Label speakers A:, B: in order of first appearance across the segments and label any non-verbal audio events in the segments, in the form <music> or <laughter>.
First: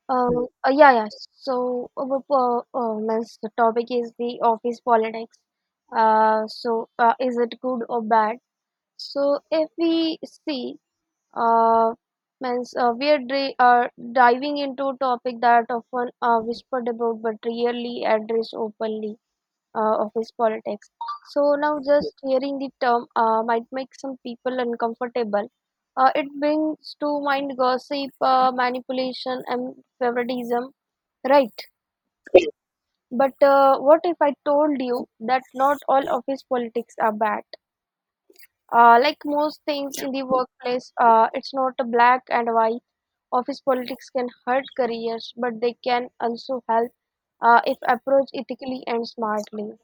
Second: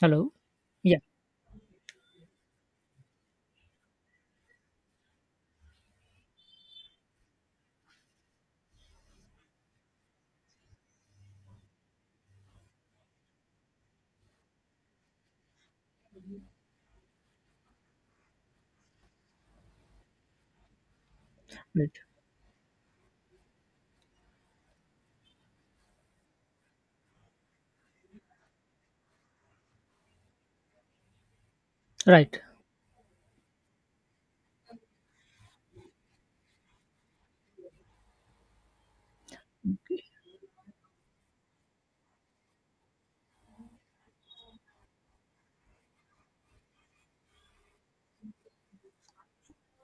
A: Hello?
B: Um, uh, yeah,
A: Yeah,
B: yeah. So, bu- means the topic is the office politics. Is it good or bad? So, if we see, uh, means We are diving into a topic that often whispered about but rarely addressed openly, office politics. So now
A: right.
B: just hearing the term might make some people uncomfortable. It brings to mind gossip, manipulation, and favoritism, right?
A: Right.
B: But what if I told you that not all office politics are bad? Like most things in the workplace, it's not a black and white. Office politics can hurt careers, but they can also help if approached ethically and smartly.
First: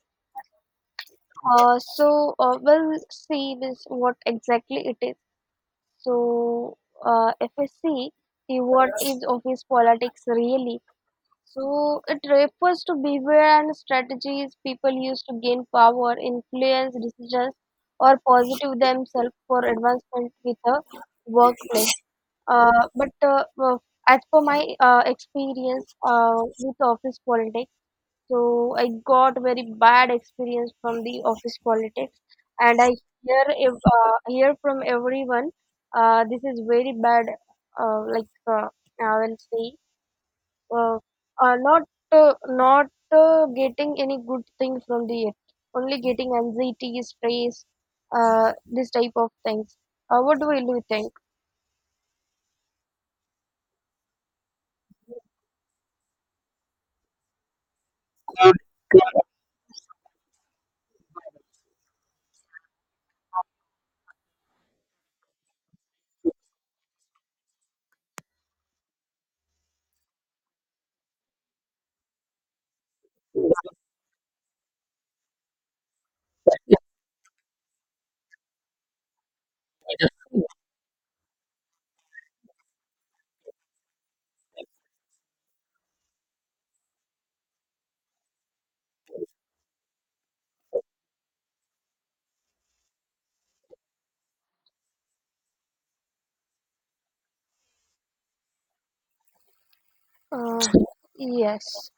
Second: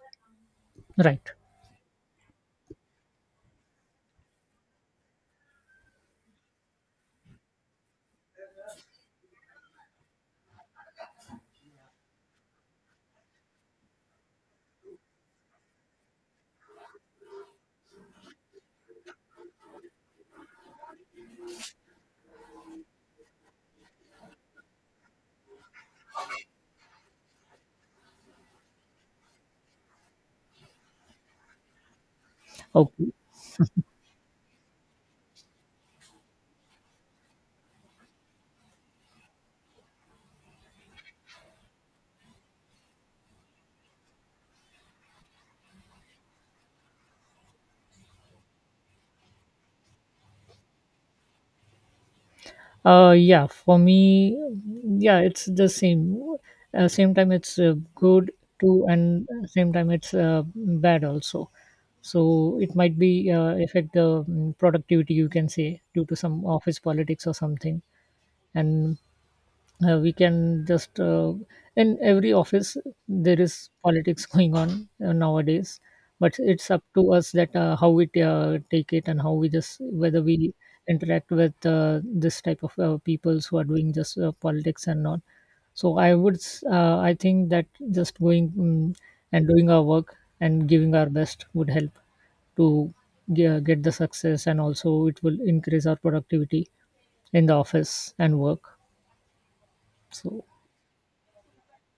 A: Right.
B: We'll see this what exactly it is. So FSC, the what is office politics really? So it refers to behavior and strategies people use to gain power, influence decisions, or positive themselves for advancement with the workplace. But As per my experience with office politics, so I got very bad experience from the office politics, and I
A: Okay.
B: hear from everyone. This is very bad. Uh, like uh, I will say, uh, not not getting any good thing from the it. Only getting anxiety, stress, this type of things. What do you think?
A: Yeah, for me, yeah, it's the same. Same time, it's good too, and same time, it's bad also. So it might be affect the productivity, you can say, due to some office politics or something. And we can just in every office there is politics <laughs> going on nowadays, but it's up to us that how we take it, and how we just, whether we interact with this type of peoples who are doing just politics and not. So I think that just going and doing our work and giving our best would help to get the success, and also it will increase our productivity in the office and work, so...
B: Uh, yes.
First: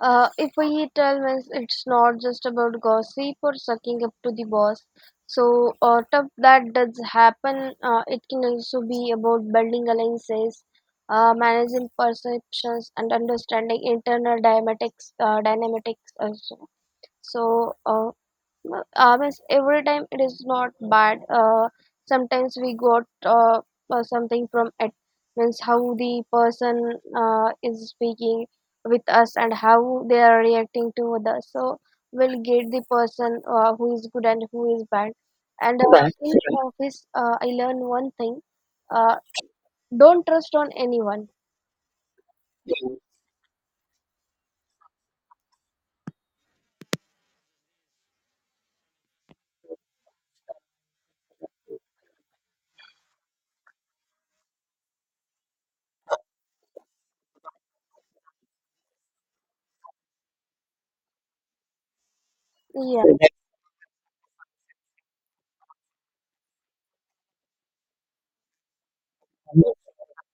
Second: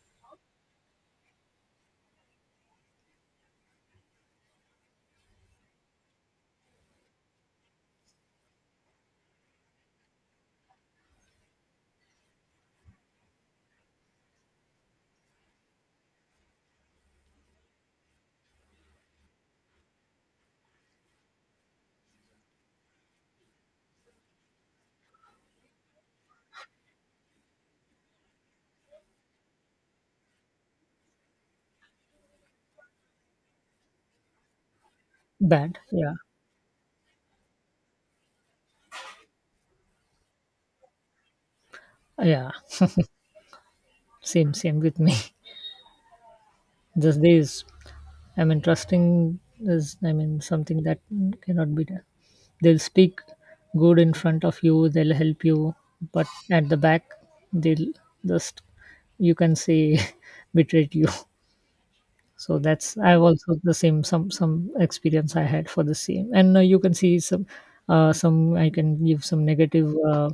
B: If we tell means it's not just about gossip or sucking up to the boss. Stuff that does happen, it can also be about building alliances, managing perceptions, and understanding internal dynamics. Dynamics also. So uh, Means every time it is not bad, sometimes we got something from it, means how the person is speaking with us and how they are reacting to others, so we'll get the person who is good and who is bad,
A: Bad,
B: and
A: yeah.
B: that's in right office, I learned one thing uh, don't trust on anyone.
A: Yeah, same with me. <laughs> These days, I mean, trusting is, I mean, something that cannot be done. They'll speak good in front of you. They'll help you, but at the back, they'll just, you can say, <laughs> betrayed you. So that's,
B: Yeah,
A: I've also the same, some experience I had for the same, and you can see some some. I can give some negative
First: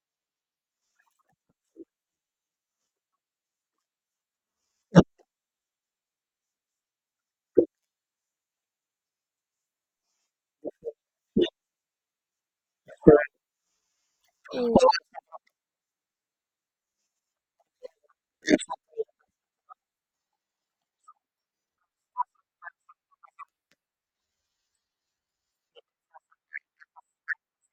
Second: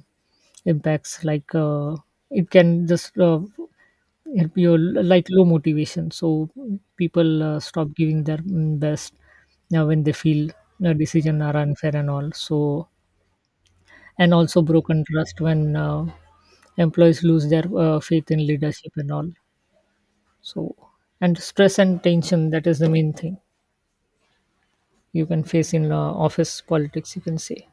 A: impacts, like, it can just, it'll like low motivation, so people stop giving their best now, when they feel the decision are unfair and all. So, and
B: yeah.
A: also broken trust when employees lose their faith in leadership and all. So, and stress and tension, that is the main thing you can face in office politics, you can say.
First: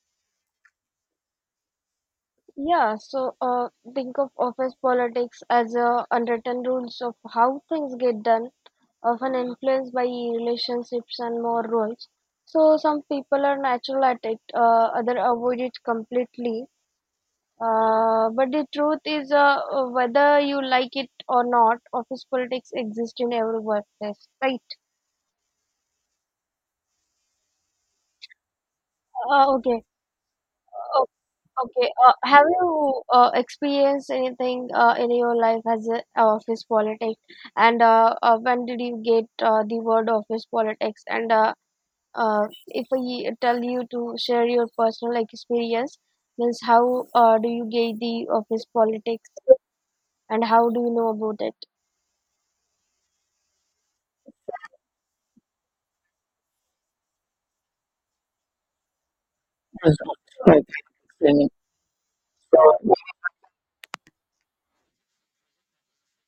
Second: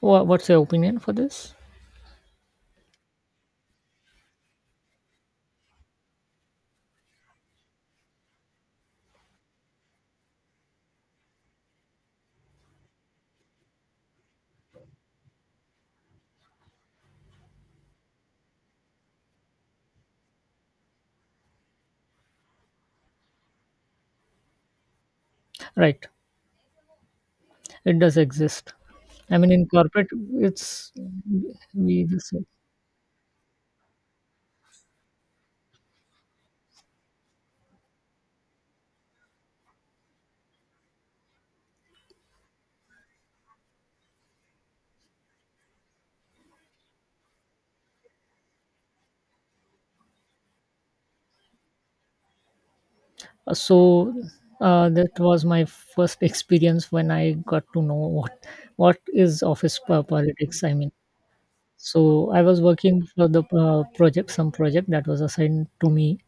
A: What's your opinion for this?
B: Yeah, think of office politics as unwritten rules of how things get done, often influenced by relationships and more roles. So some people are natural at it, other avoid it completely. But the truth is, whether you like it or not, office politics exist in every workplace, right?
A: Right, it does exist. I mean,
B: Uh,
A: in
B: okay,
A: corporate, it's...
B: Okay.
A: we just...
B: Have you experienced anything in your life as a office politics? And when did you get the word office politics? And if I tell you to share your personal experience, means how do you get the office politics and how do you know about it?
A: Uh, so that was my first experience when I got to know what what is office politics, I mean. So I was working for the project some project that was assigned to me.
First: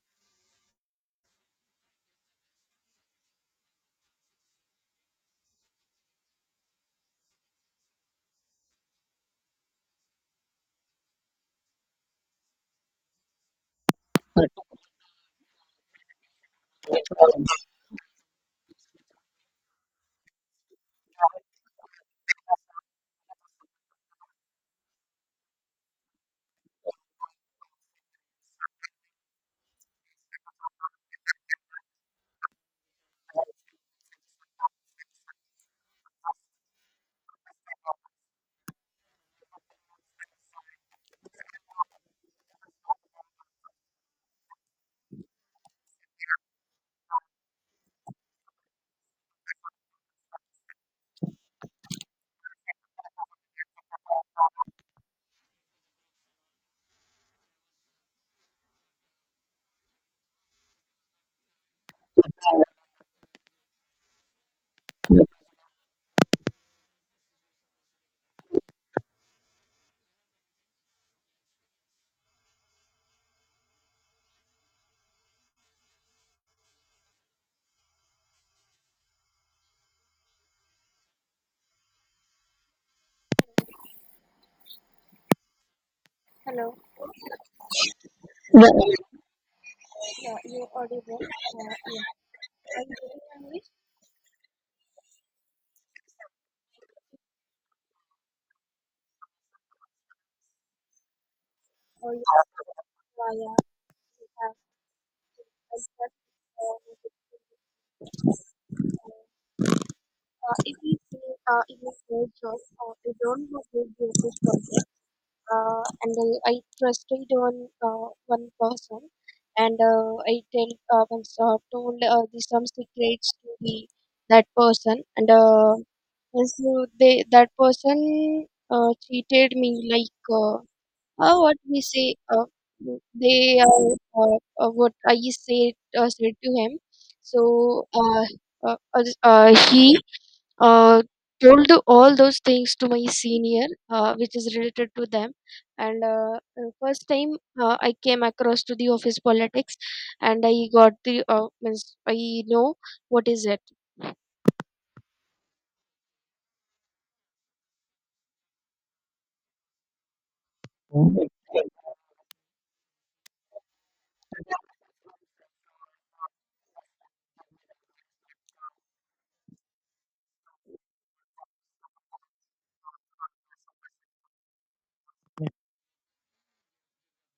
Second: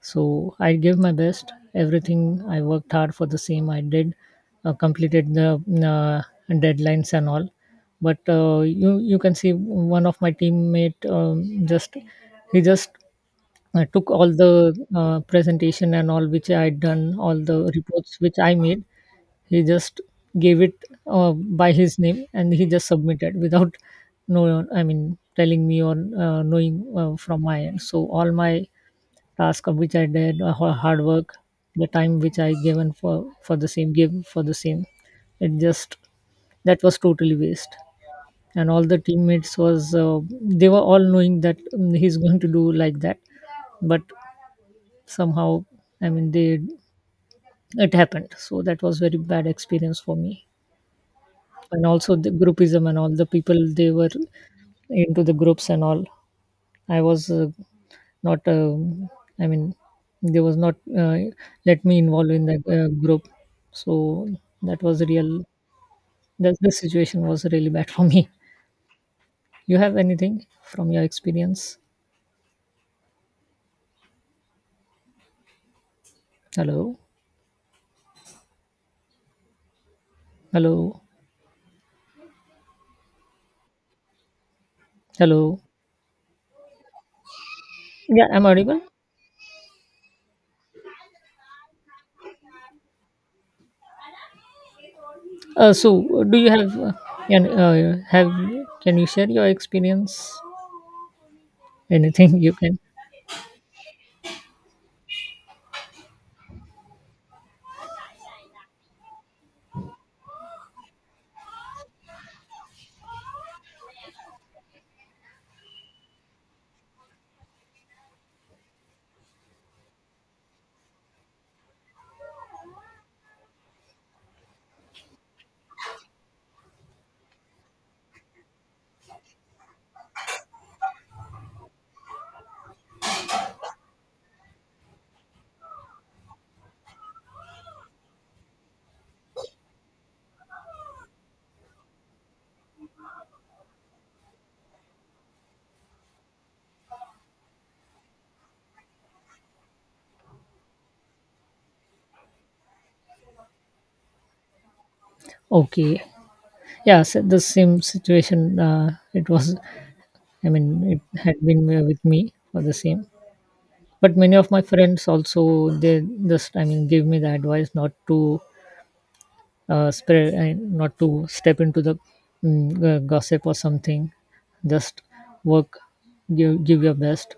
A: So I gave my best, everything. I worked hard for the same. I did, completed the uh, deadlines and all. But you can see, one of my teammate, just he just... I took all the presentation and all which I had done, all the reports which I made. He just gave it by his name, and he just submitted without <laughs> no, I mean, telling me or knowing from my end. So all my task of which I did, hard work, the time which I given for the same, gave for the same, it just, that was totally waste. And all the teammates was they were all knowing that he's going to do like that, but somehow, I mean, they, it happened. So that was very bad experience for me. And also the groupism and all, the people they were into the groups and all. I was not, I mean, they was not let me involve in the group. So that was real, that the situation was really bad <laughs> for me. You have anything from your experience? Hello? Hello? Hello?
B: Hello.
A: Yeah, I'm audible.
B: Yeah, you're audible. Yeah. Are you getting my voice?
A: Do you have, can, have, can you share your experience?
B: Or you-
A: Anything you can?
B: Yeah, yeah. Have respect for, if we see, if we say just we don't have big business project, and I trusted on one person, and told the, some secrets to the that person, and so they that person cheated me like, uh, what we say, they are, what I said to him. So he uh, told all those things to my senior, which is related to them. And first time I came across to the office politics, and I got the means I know what is it.
A: Okay, yeah. So the same situation. It was, I mean, it had been with me for the same. But many of my friends also, they just, I mean, gave me the advice not to spread, and not to step into the gossip or something. Just work, give your best.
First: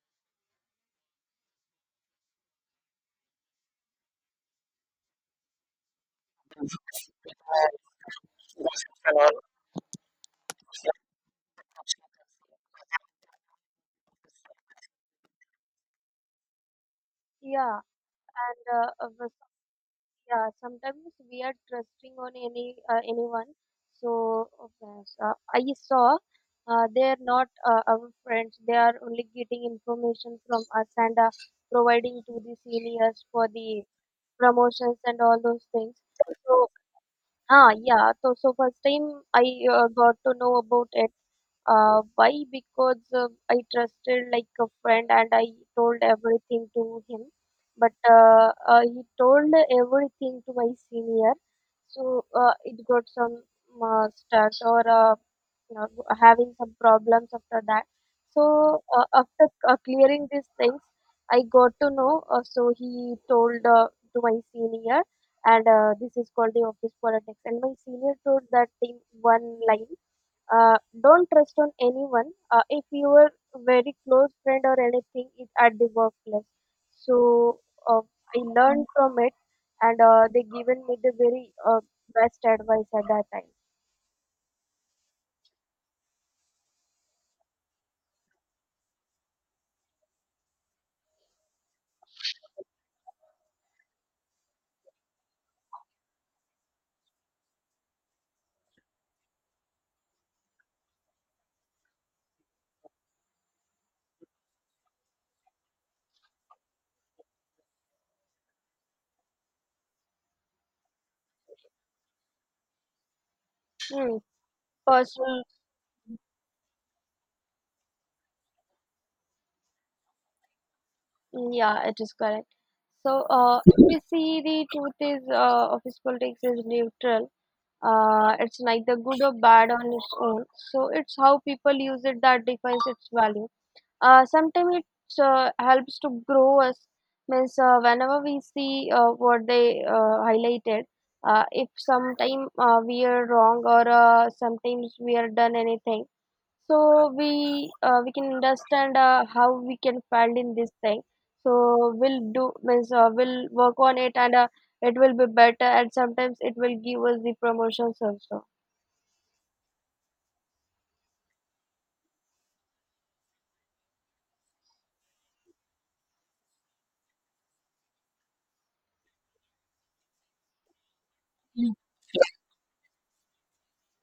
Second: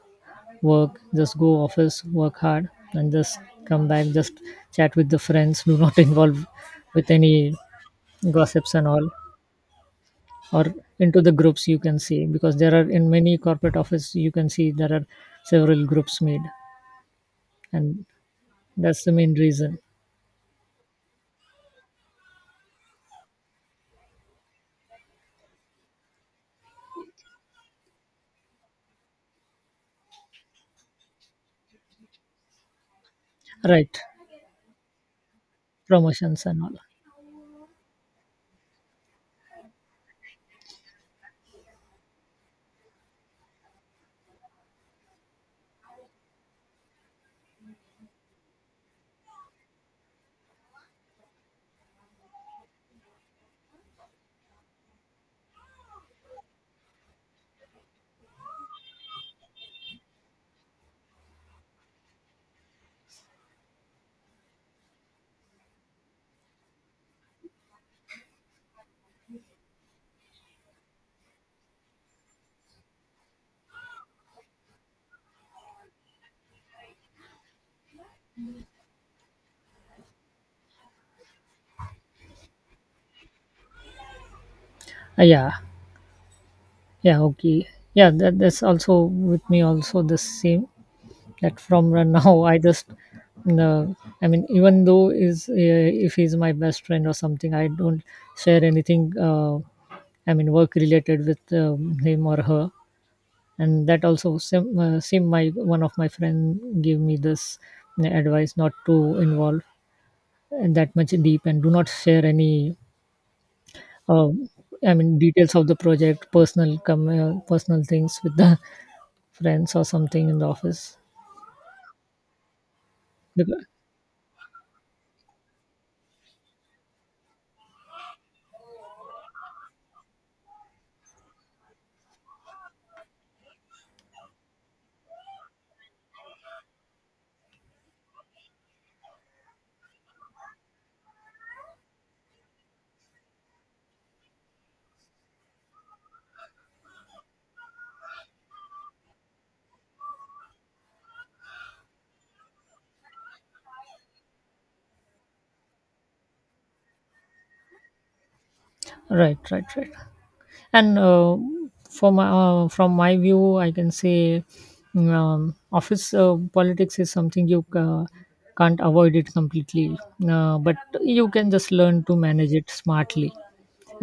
A: Work, just go office, work hard, and just come back, just chat with the friends. Do not <laughs> involve with any gossips and all, or into the groups, you can see, because there are, in many corporate office you can see, there are several groups made,
B: Yeah,
A: and
B: and
A: that's the
B: uh,
A: main reason.
B: yeah, sometimes we are trusting on any anyone. So okay, so I saw they are not our friends. They are only getting information from us and providing to the seniors for the
A: Right,
B: promotions and all those things.
A: promotions and
B: So
A: all.
B: ah, yeah. So, so first time I got to know about it. Why? Because I trusted like a friend and I told everything to him. But he told everything to my senior. So it got some stress, or you know, having some problems after that. So after clearing these things, I got to know. So he told to my senior, and this is called the office politics. And my senior told that in one line, uh, don't trust on anyone. If your very close friend or anything is at the workplace, so uh, I learned from it, and they given me the very best advice at that time.
A: Yeah, yeah, okay, yeah. That's also with me, also the same, that from right now <laughs> I just, no, I mean, even though is, if he's my best friend or something, I don't share anything, I mean, work related, with him or her. And that also same, my one of my friend gave me this advice not to involve that much deep, and do not share any,
B: Hmm.
A: uh, I mean,
B: Personal,
A: details of the project, personal personal things with the <laughs> friends or something, in the office.
B: yeah, it is correct. So,
A: Because-
B: if we see the truth is, office politics is neutral, it's neither good or bad on its own, so it's how people use it that defines its value. Sometimes it helps to grow us, means, whenever we see what they highlighted, if sometime we are wrong or sometimes we are done anything, so we we can understand how we can find in this thing, so we'll do, means we'll work on it, and it will be better, and sometimes it will give us the promotions also.
A: right, right, right. And from my view, I can say, office politics is something you can't avoid it completely, but you can just learn to manage it smartly.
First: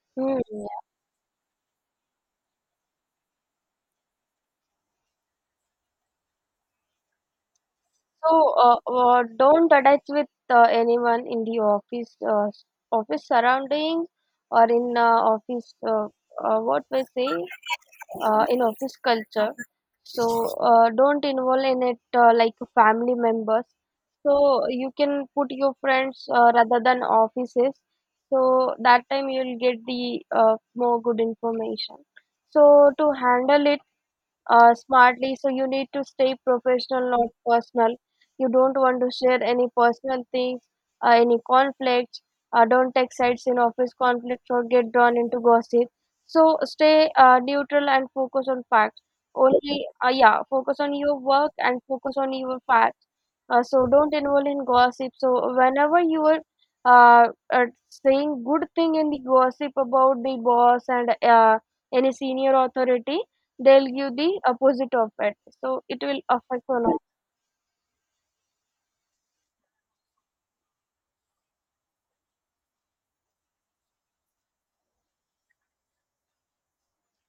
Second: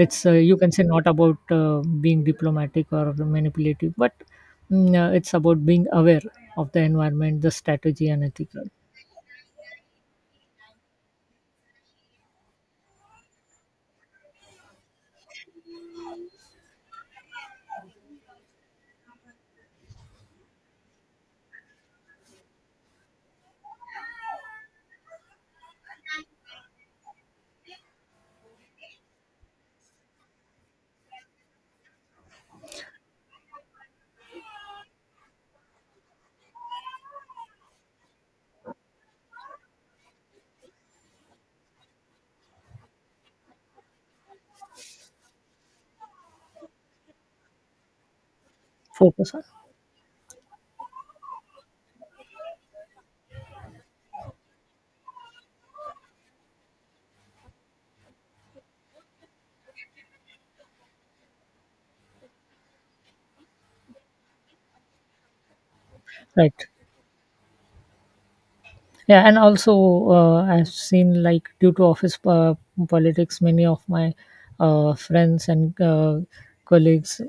A: It's
B: Hmm.
A: you can say, not about being diplomatic or manipulative, but it's about being aware of the environment, the strategy, and
B: So
A: ethical.
B: don't attach with anyone in the office, office surrounding, or in office what we say, in office culture. So don't involve in it, like family members, so you can put your friends rather than offices, so that time you'll get the more good information. So to handle it smartly, so you need to stay professional, not personal. You don't want to share any personal things, any conflicts. Don't take sides in office conflicts or get drawn into gossip. So stay neutral and focus on facts.
A: Focus on.
B: Only, yeah, focus on your work and focus on your facts. So don't involve in gossip. So whenever you are saying good thing in the gossip about the boss and any senior authority, they'll give the opposite of it. So it will affect
A: Right.
B: a lot.
A: Yeah, and also I've seen, like, due to office politics, many of my friends and colleagues,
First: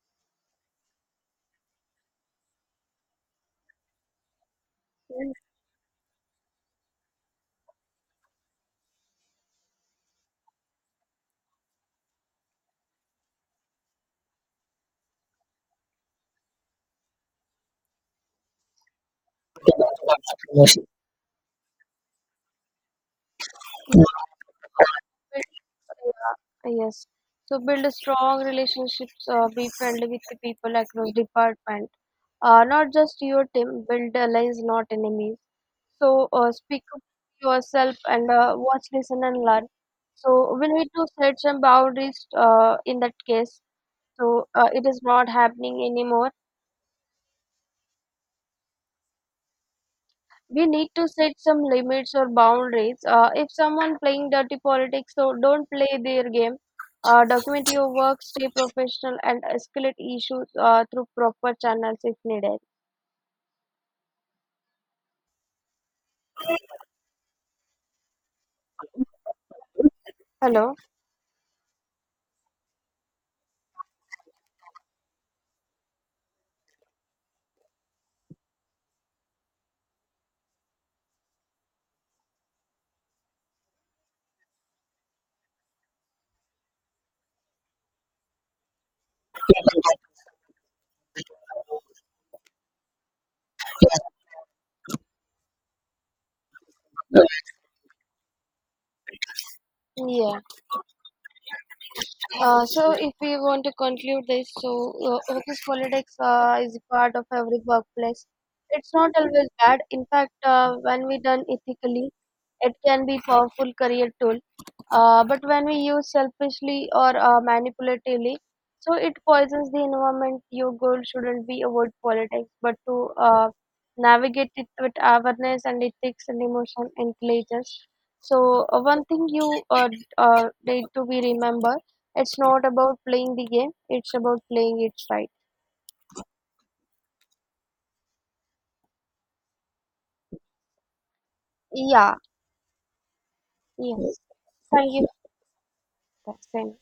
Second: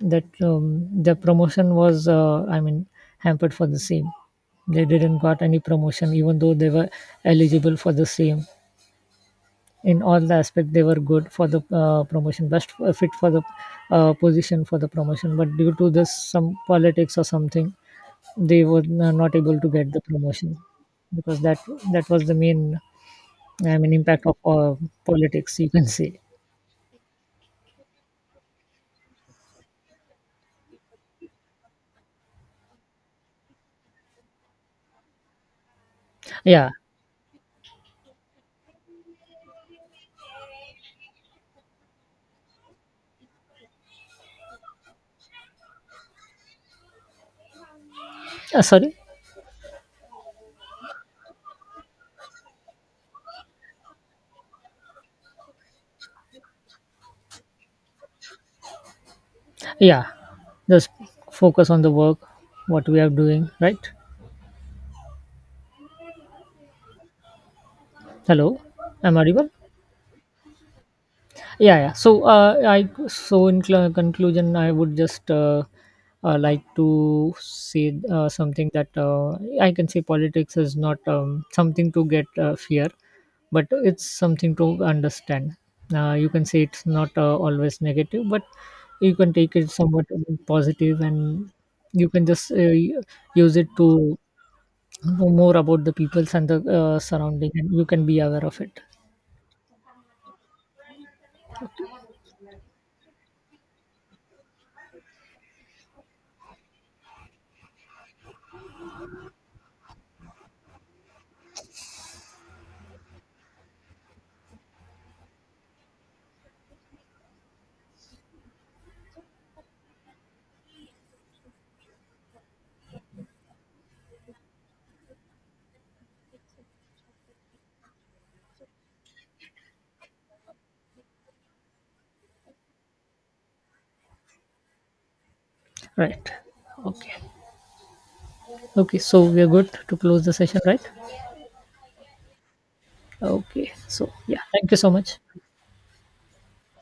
A: that their promotion was, I mean, hampered for the same. They didn't got any promotion, even though they were eligible for the same. In all the aspect, they were good for the promotion, best fit for the position for the promotion. But due to this, some politics or something, they were not able to get the promotion, because that was the main, I mean, impact of politics, you can say.
B: Yes. So build a strong relationships. Be friendly with the people across department, not just your team. Build allies, not enemies. So
A: Yeah.
B: speak up yourself and watch, listen, and learn. So we need to set some boundaries. In that case, so it is not happening anymore.
A: Sorry.
B: We need to set some limits or boundaries. If someone playing dirty politics, so don't play their game. Document your work, stay professional, and escalate
A: Yeah,
B: issues
A: just
B: through proper
A: focus on the
B: channels if
A: work,
B: needed.
A: what we are doing, right? Hello? Am audible?
B: Hello.
A: Yeah, yeah. So uh, i so, in conclusion, I would just like to say something, that I can say politics is not something to get fear, but it's something to understand. You can say it's not always negative, but you can take it somewhat positive, and you can just use it to know more about the peoples and the surrounding, and you can be aware of it.
B: Yeah. So if we want to conclude this, so office politics is a part of every workplace. It's not always bad. In fact, when we done ethically, it can be powerful career tool. But when we use selfishly or manipulatively, so it poisons the environment. Your goal shouldn't be avoid politics, but to navigate it with awareness and ethics and emotion intelligence. So one thing you need to be remembered, it's not about playing the game, it's about playing it right.
A: Right. Okay. Okay, so we are good to close the session, right?
B: Yeah.
A: Okay,
B: Yeah.
A: so
B: Yes.
A: yeah, thank you so
B: Thank you.
A: much.
B: Same.